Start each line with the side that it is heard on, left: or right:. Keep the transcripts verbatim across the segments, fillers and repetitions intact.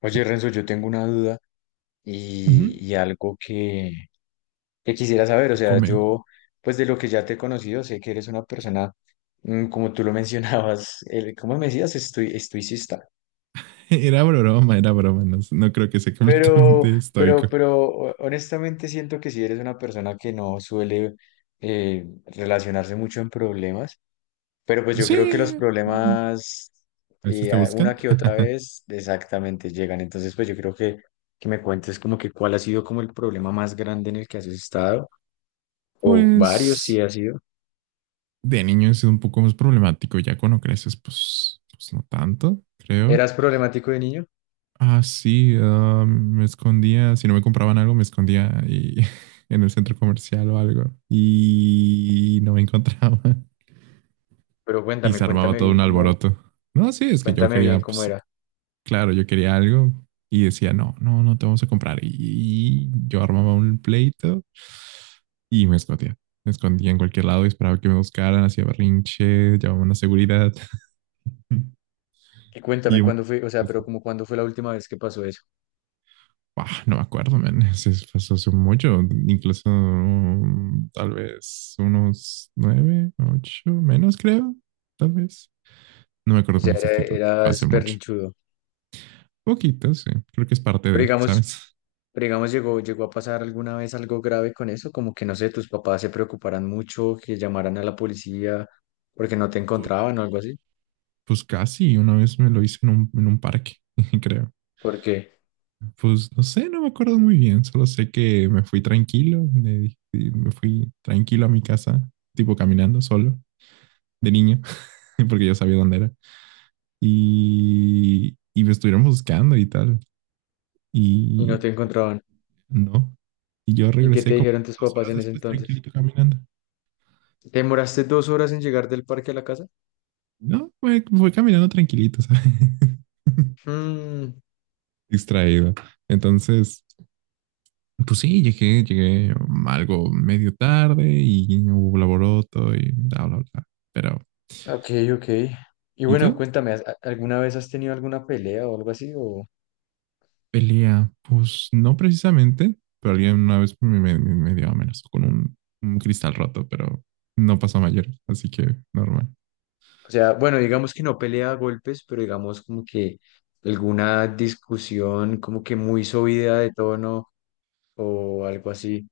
left: Oye, Renzo, yo tengo una duda
right: Ujú.
left: y, y algo que, que quisiera saber. O sea,
right: Come.
left: yo, pues de lo que ya te he conocido, sé que eres una persona, mm, como tú lo mencionabas, el, ¿cómo me decías? Estoi- estoicista.
right: Era broma, era broma. No, no creo que sea
left: Pero,
right: completamente
left: pero,
right: estoico.
left: pero ho- honestamente siento que si eres una persona que no suele eh, relacionarse mucho en problemas. Pero pues yo creo que los
right: Sí. mm,
left: problemas
right: A veces
left: eh,
right: te
left: a- una
right: buscan.
left: que otra vez exactamente llegan. Entonces pues yo creo que, que me cuentes como que cuál ha sido como el problema más grande en el que has estado, o varios
right: Pues
left: sí ha sido.
right: de niño es un poco más problemático. Ya cuando creces, pues, pues no tanto, creo.
left: ¿Eras problemático de niño?
right: Ah, sí. Ah, me escondía. Si no me compraban algo, me escondía y- en el centro comercial o algo. Y no me encontraba.
left: Pero
right: Y
left: cuéntame,
right: se armaba
left: cuéntame
right: todo
left: bien
right: un
left: cómo,
right: alboroto. No, sí, es que yo
left: cuéntame
right: quería,
left: bien cómo
right: pues,
left: era.
right: claro, yo quería algo y decía, no, no, no te vamos a comprar. Y yo armaba un pleito y me escondía. Me escondía en cualquier lado y esperaba que me buscaran, hacía berrinche, llamaba a la seguridad.
left: Y
right: Y
left: cuéntame
right: un-
left: cuándo fue, o sea,
right: pues,
left: pero como cuándo fue la última vez que pasó eso.
right: ah, no me acuerdo, man. Eso es- pasó hace mucho, incluso mm, tal vez unos nueve, ocho, menos creo, tal vez. No me acuerdo
left: O
right: con
left: sea, era-
right: exactitud, fue hace
left: eras
right: mucho.
left: berrinchudo.
right: Poquito, sí. Creo que es parte
left: Pero
right: de,
left: digamos,
right: ¿sabes?
left: Pero digamos, llegó, llegó a pasar alguna vez algo grave con eso, como que no sé, tus papás se preocuparan mucho, que llamaran a la policía porque no te encontraban o algo así.
right: Pues casi, una vez me lo hice en un, en un parque, creo.
left: ¿Por qué?
right: Pues no sé, no me acuerdo muy bien, solo sé que me fui tranquilo, me, di- me fui tranquilo a mi casa, tipo caminando solo, de niño, porque yo sabía dónde era. Y, y me estuvieron buscando y tal,
left: Y no
right: y
left: te encontraban.
right: no. Y yo
left: ¿Y qué
right: regresé
left: te
right: como
left: dijeron tus
right: dos
left: papás
right: horas
left: en ese
right: después
left: entonces?
right: tranquilito caminando.
left: ¿Te demoraste dos horas en llegar del parque a la casa?
right: No, fue, fue caminando tranquilito, ¿sabes?
left: Mm,
right: Distraído. Entonces, pues sí, llegué, llegué algo medio tarde y hubo laboroto y bla, bla, bla. Pero,
left: ok, ok. Y
right: ¿y
left: bueno,
right: tú?
left: cuéntame, ¿has- a- ¿alguna vez has tenido alguna pelea o algo así? O, o
right: Pelea, pues no precisamente, pero alguien una vez me, me, me dio menos con un, un cristal roto, pero no pasó a mayor, así que normal.
left: sea, bueno, digamos que no pelea a golpes, pero digamos como que alguna discusión como que muy subida de tono o algo así.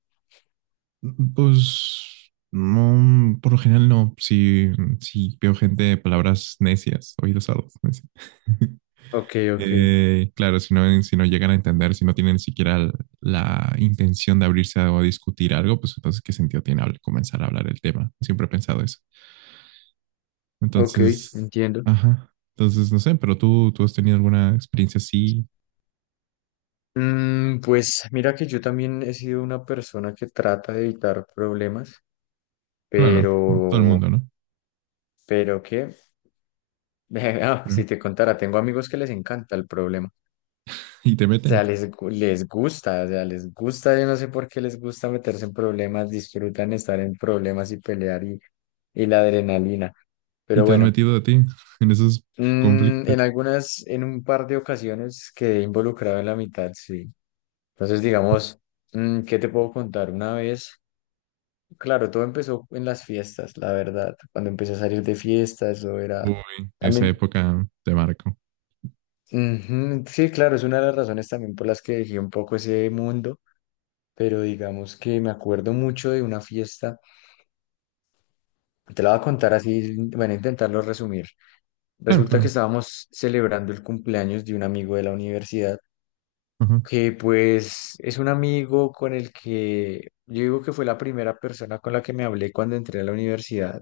right: Pues no, por lo general no, si, si veo gente de palabras necias, oídos sordos, necios.
left: Ok, ok,
right: Eh, claro, si no, si no llegan a entender, si no tienen ni siquiera l- la intención de abrirse a- o discutir algo, pues entonces, ¿qué sentido tiene habl- comenzar a hablar el tema? Siempre he pensado eso.
left: ok,
right: Entonces,
left: entiendo.
right: ajá. Entonces, no sé, pero tú, tú has tenido alguna experiencia así.
left: Mm, pues mira que yo también he sido una persona que trata de evitar problemas,
right: Claro, todo el
left: pero,
right: mundo, ¿no?
left: pero que, ah,
right: Pero-
left: si te contara, tengo amigos que les encanta el problema.
right: y te
left: O
right: meten,
left: sea, les, gu- les gusta, o sea, les gusta, yo no sé por qué les gusta meterse en problemas, disfrutan estar en problemas y pelear y, y la adrenalina.
right: y
left: Pero
right: te han
left: bueno,
right: metido a ti en esos
left: mm, en
right: conflictos.
left: algunas, en un par de ocasiones quedé involucrado en la mitad, sí. Entonces, digamos, mm, ¿qué te puedo contar? Una vez, claro, todo empezó en las fiestas, la verdad. Cuando empecé a salir de fiestas, eso era
right: Uy, esa
left: también,
right: época te marco.
left: ujú, sí, claro, es una de las razones también por las que dejé un poco ese mundo, pero digamos que me acuerdo mucho de una fiesta. Te la voy a contar así, bueno, intentarlo resumir.
right: Claro,
left: Resulta que
right: claro.
left: estábamos celebrando el cumpleaños de un amigo de la universidad.
right: Ajá.
left: Que pues es un amigo con el que yo digo que fue la primera persona con la que me hablé cuando entré a la universidad,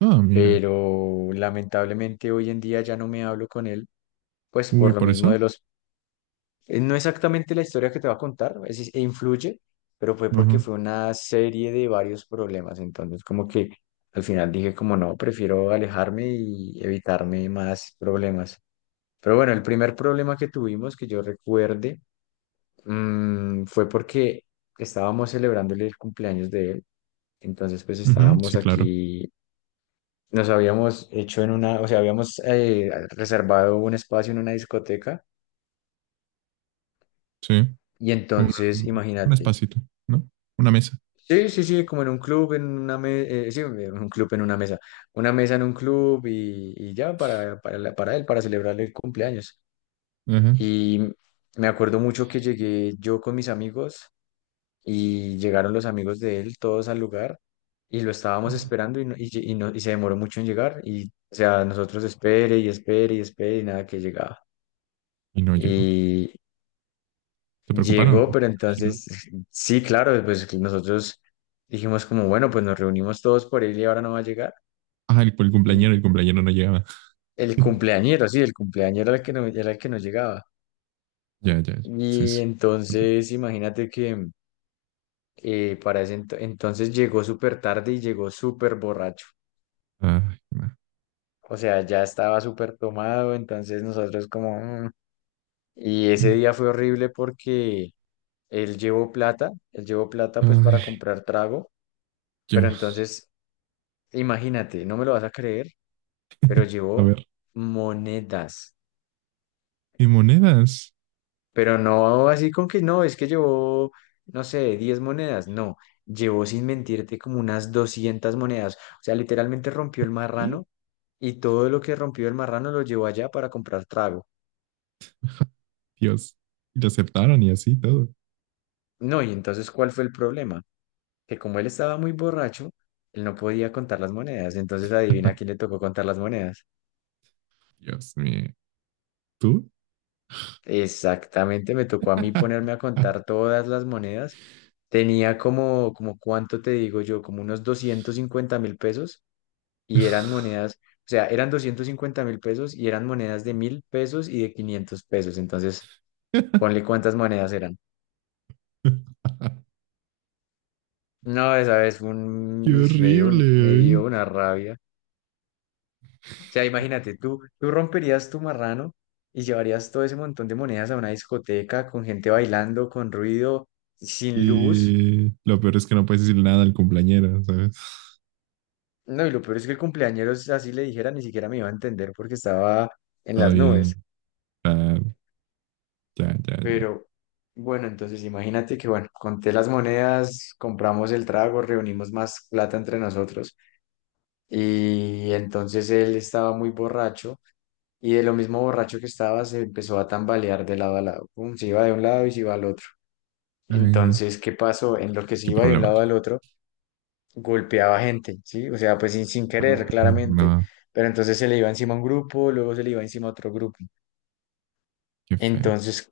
right: Ah, mira.
left: pero lamentablemente hoy en día ya no me hablo con él, pues
right: Uy,
left: por lo
right: por
left: mismo
right: eso.
left: de los... eh, No exactamente la historia que te va a contar, es, es- influye, pero fue porque
right: Ajá.
left: fue una serie de varios problemas, entonces como que al final dije como no, prefiero alejarme y evitarme más problemas. Pero bueno, el primer problema que tuvimos, que yo recuerde, mm, fue porque estábamos celebrándole el cumpleaños de él, entonces pues
right: Ujú,
left: estábamos
right: sí, claro.
left: aquí, nos habíamos hecho en una, o sea, habíamos eh, reservado un espacio en una discoteca
right: Sí.
left: y
right: un,
left: entonces
right: un
left: imagínate,
right: espacito, ¿no? Una mesa.
left: sí, sí, sí, como en un club, en una mesa, sí, en un club, en una mesa, una mesa en un club y, y ya para, para, la- para él, para celebrarle el cumpleaños.
right: Ajá.
left: Y me acuerdo mucho que llegué yo con mis amigos y llegaron los amigos de él todos al lugar y lo estábamos esperando y, no- y, lle- y no- y se demoró mucho en llegar y o sea, nosotros espere y espere y espere y nada que llegaba.
right: Y no llegó.
left: Y
right: ¿Te preocuparon? ¿Te
left: llegó, pero
right: imagino?
left: entonces sí, claro, pues que nosotros dijimos como, bueno, pues nos reunimos todos por él y ahora no va a llegar.
right: Ah, el, el
left: En-
right: cumpleañero, el cumpleañero no llegaba.
left: El cumpleañero, sí, el cumpleañero era el que no, era el que no llegaba.
right: Ya, ya, ya. Sí,
left: Y
right: sí.
left: entonces imagínate que eh, para ese ento- entonces llegó súper tarde y llegó súper borracho.
right: Ay, ma.
left: O sea, ya estaba súper tomado, entonces nosotros como... "Mm". Y ese día fue horrible porque él llevó plata, él llevó plata pues para
right: Ay,
left: comprar trago, pero
right: ya.
left: entonces, imagínate, no me lo vas a creer, pero
right: A ver.
left: llevó monedas,
right: ¿Y monedas?
left: pero no así con que no, es que llevó, no sé, diez monedas, no, llevó sin mentirte como unas doscientas monedas, o sea, literalmente rompió el
right: ¿Qué?
left: marrano y todo lo que rompió el marrano lo llevó allá para comprar trago.
right: Dios. Y lo aceptaron y así todo.
left: No, y entonces, ¿cuál fue el problema? Que como él estaba muy borracho, él no podía contar las monedas. Entonces, adivina a quién le tocó contar las monedas.
right: Dios mío. ¿Tú?
left: Exactamente, me tocó a mí ponerme a contar todas las monedas. Tenía como, como cuánto te digo yo, como unos doscientos cincuenta mil pesos y eran monedas, o sea, eran doscientos cincuenta mil pesos y eran monedas de mil pesos y de quinientos pesos. Entonces, ponle cuántas monedas eran. No, esa vez fue
right: Qué
left: un, uy, me dio
right: horrible.
left: un- me dio
right: Ay.
left: una rabia. O sea, imagínate, tú, tú romperías tu marrano y llevarías todo ese montón de monedas a una discoteca con gente bailando, con ruido, sin luz.
right: Y lo peor es que no puedes decir nada al cumpleañero, ¿sabes?
left: No, y lo peor es que el cumpleañero, si así le dijera, ni siquiera me iba a entender porque estaba en
right: Está
left: las nubes.
right: bien. Ah, ya, ya, ya.
left: Pero bueno, entonces imagínate que, bueno, conté las monedas, compramos el trago, reunimos más plata entre nosotros y entonces él estaba muy borracho y de lo mismo borracho que estaba se empezó a tambalear de lado a lado. Pum, se iba de un lado y se iba al otro.
right: Ay, no.
left: Entonces, ¿qué pasó? En lo que se
right: Qué
left: iba de un lado
right: problemática.
left: al otro, golpeaba gente, ¿sí? O sea, pues sin, sin querer,
right: Ay,
left: claramente.
right: no,
left: Pero entonces se le iba encima a un grupo, luego se le iba encima a otro grupo.
right: qué feo.
left: Entonces,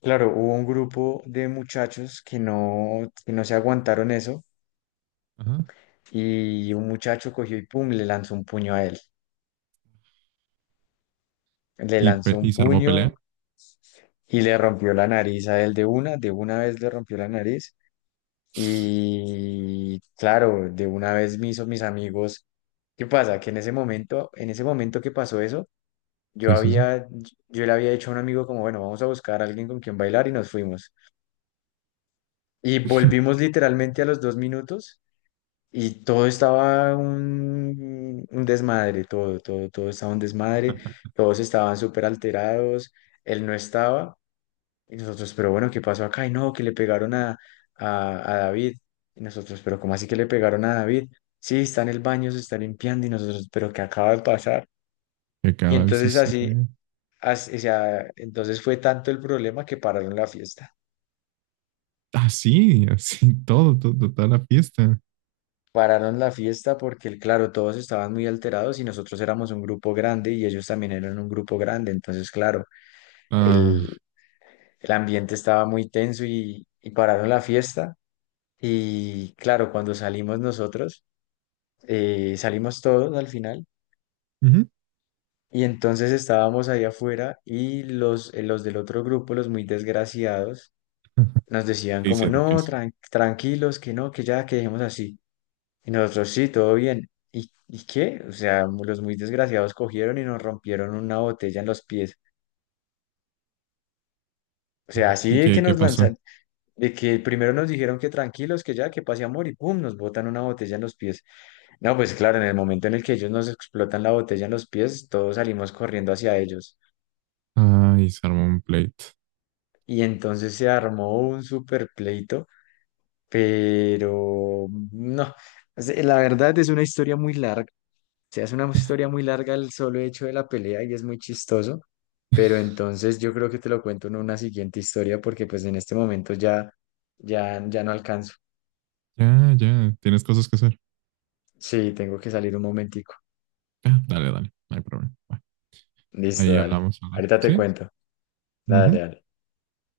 left: claro, hubo un grupo de muchachos que no, que no, se aguantaron eso
right: Ajá.
left: y un muchacho cogió y pum, le lanzó un puño a él. Le
right: ¿Y,
left: lanzó
right: pe-
left: un
right: y se armó pelea?
left: puño y le rompió la nariz a él de una, de una vez le rompió la nariz. Y claro, de una vez me hizo mis amigos. ¿Qué pasa? Que en ese momento, en ese momento que pasó eso, yo
right: Sí, sí, sí.
left: había, yo le había dicho a un amigo como, bueno, vamos a buscar a alguien con quien bailar y nos fuimos. Y volvimos literalmente a los dos minutos y todo estaba un, un desmadre, todo, todo, todo estaba un desmadre, todos estaban súper alterados, él no estaba y nosotros, pero bueno, ¿qué pasó acá? Y no, que le pegaron a, a, a David. Y nosotros, pero ¿cómo así que le pegaron a David? Sí, está en el baño, se está limpiando y nosotros, pero ¿qué acaba de pasar?
right: ¿Qué
left: Y
right: acaba de
left: entonces así,
right: suceder?
left: as- o sea, entonces fue tanto el problema que pararon la fiesta.
right: Ah, sí, así, todo, todo, toda la fiesta.
left: Pararon la fiesta porque, claro, todos estaban muy alterados y nosotros éramos un grupo grande y ellos también eran un grupo grande. Entonces, claro,
right: Ah,
left: el, el ambiente estaba muy tenso y, y pararon la fiesta. Y claro, cuando salimos nosotros, eh, salimos todos al final.
right: ujú.
left: Y entonces estábamos ahí afuera y los, eh, los del otro grupo, los muy desgraciados,
right: Ajá.
left: nos decían
right: ¿Qué
left: como,
right: hicieron? ¿Qué
left: no,
right: hicieron?
left: tran- tranquilos, que no, que ya, que dejemos así. Y nosotros, sí, todo bien. ¿Y, y qué? O sea, mu- los muy desgraciados cogieron y nos rompieron una botella en los pies. O
right: Ay,
left: sea, así
right: ¿y
left: de
right: qué,
left: que
right: qué
left: nos
right: pasó?
left: lanzan, de que primero nos dijeron que tranquilos, que ya, que pase amor, y pum, nos botan una botella en los pies. No, pues claro, en el momento en el que ellos nos explotan la botella en los pies, todos salimos corriendo hacia ellos.
right: Ay, se armó un pleito.
left: Y entonces se armó un super pleito, pero no, o sea, la verdad es una historia muy larga. Se hace una historia muy larga el solo hecho de la pelea y es muy chistoso, pero entonces yo creo que te lo cuento en una siguiente historia porque pues en este momento ya, ya, ya no alcanzo.
right: Ya, ya, tienes cosas que hacer.
left: Sí, tengo que salir un momentico.
right: Ya, dale, dale, no hay problema. Va.
left: Listo,
right: Ahí
left: dale.
right: hablamos. Al rato.
left: Ahorita te
right: ¿Sí?
left: cuento. Dale, dale.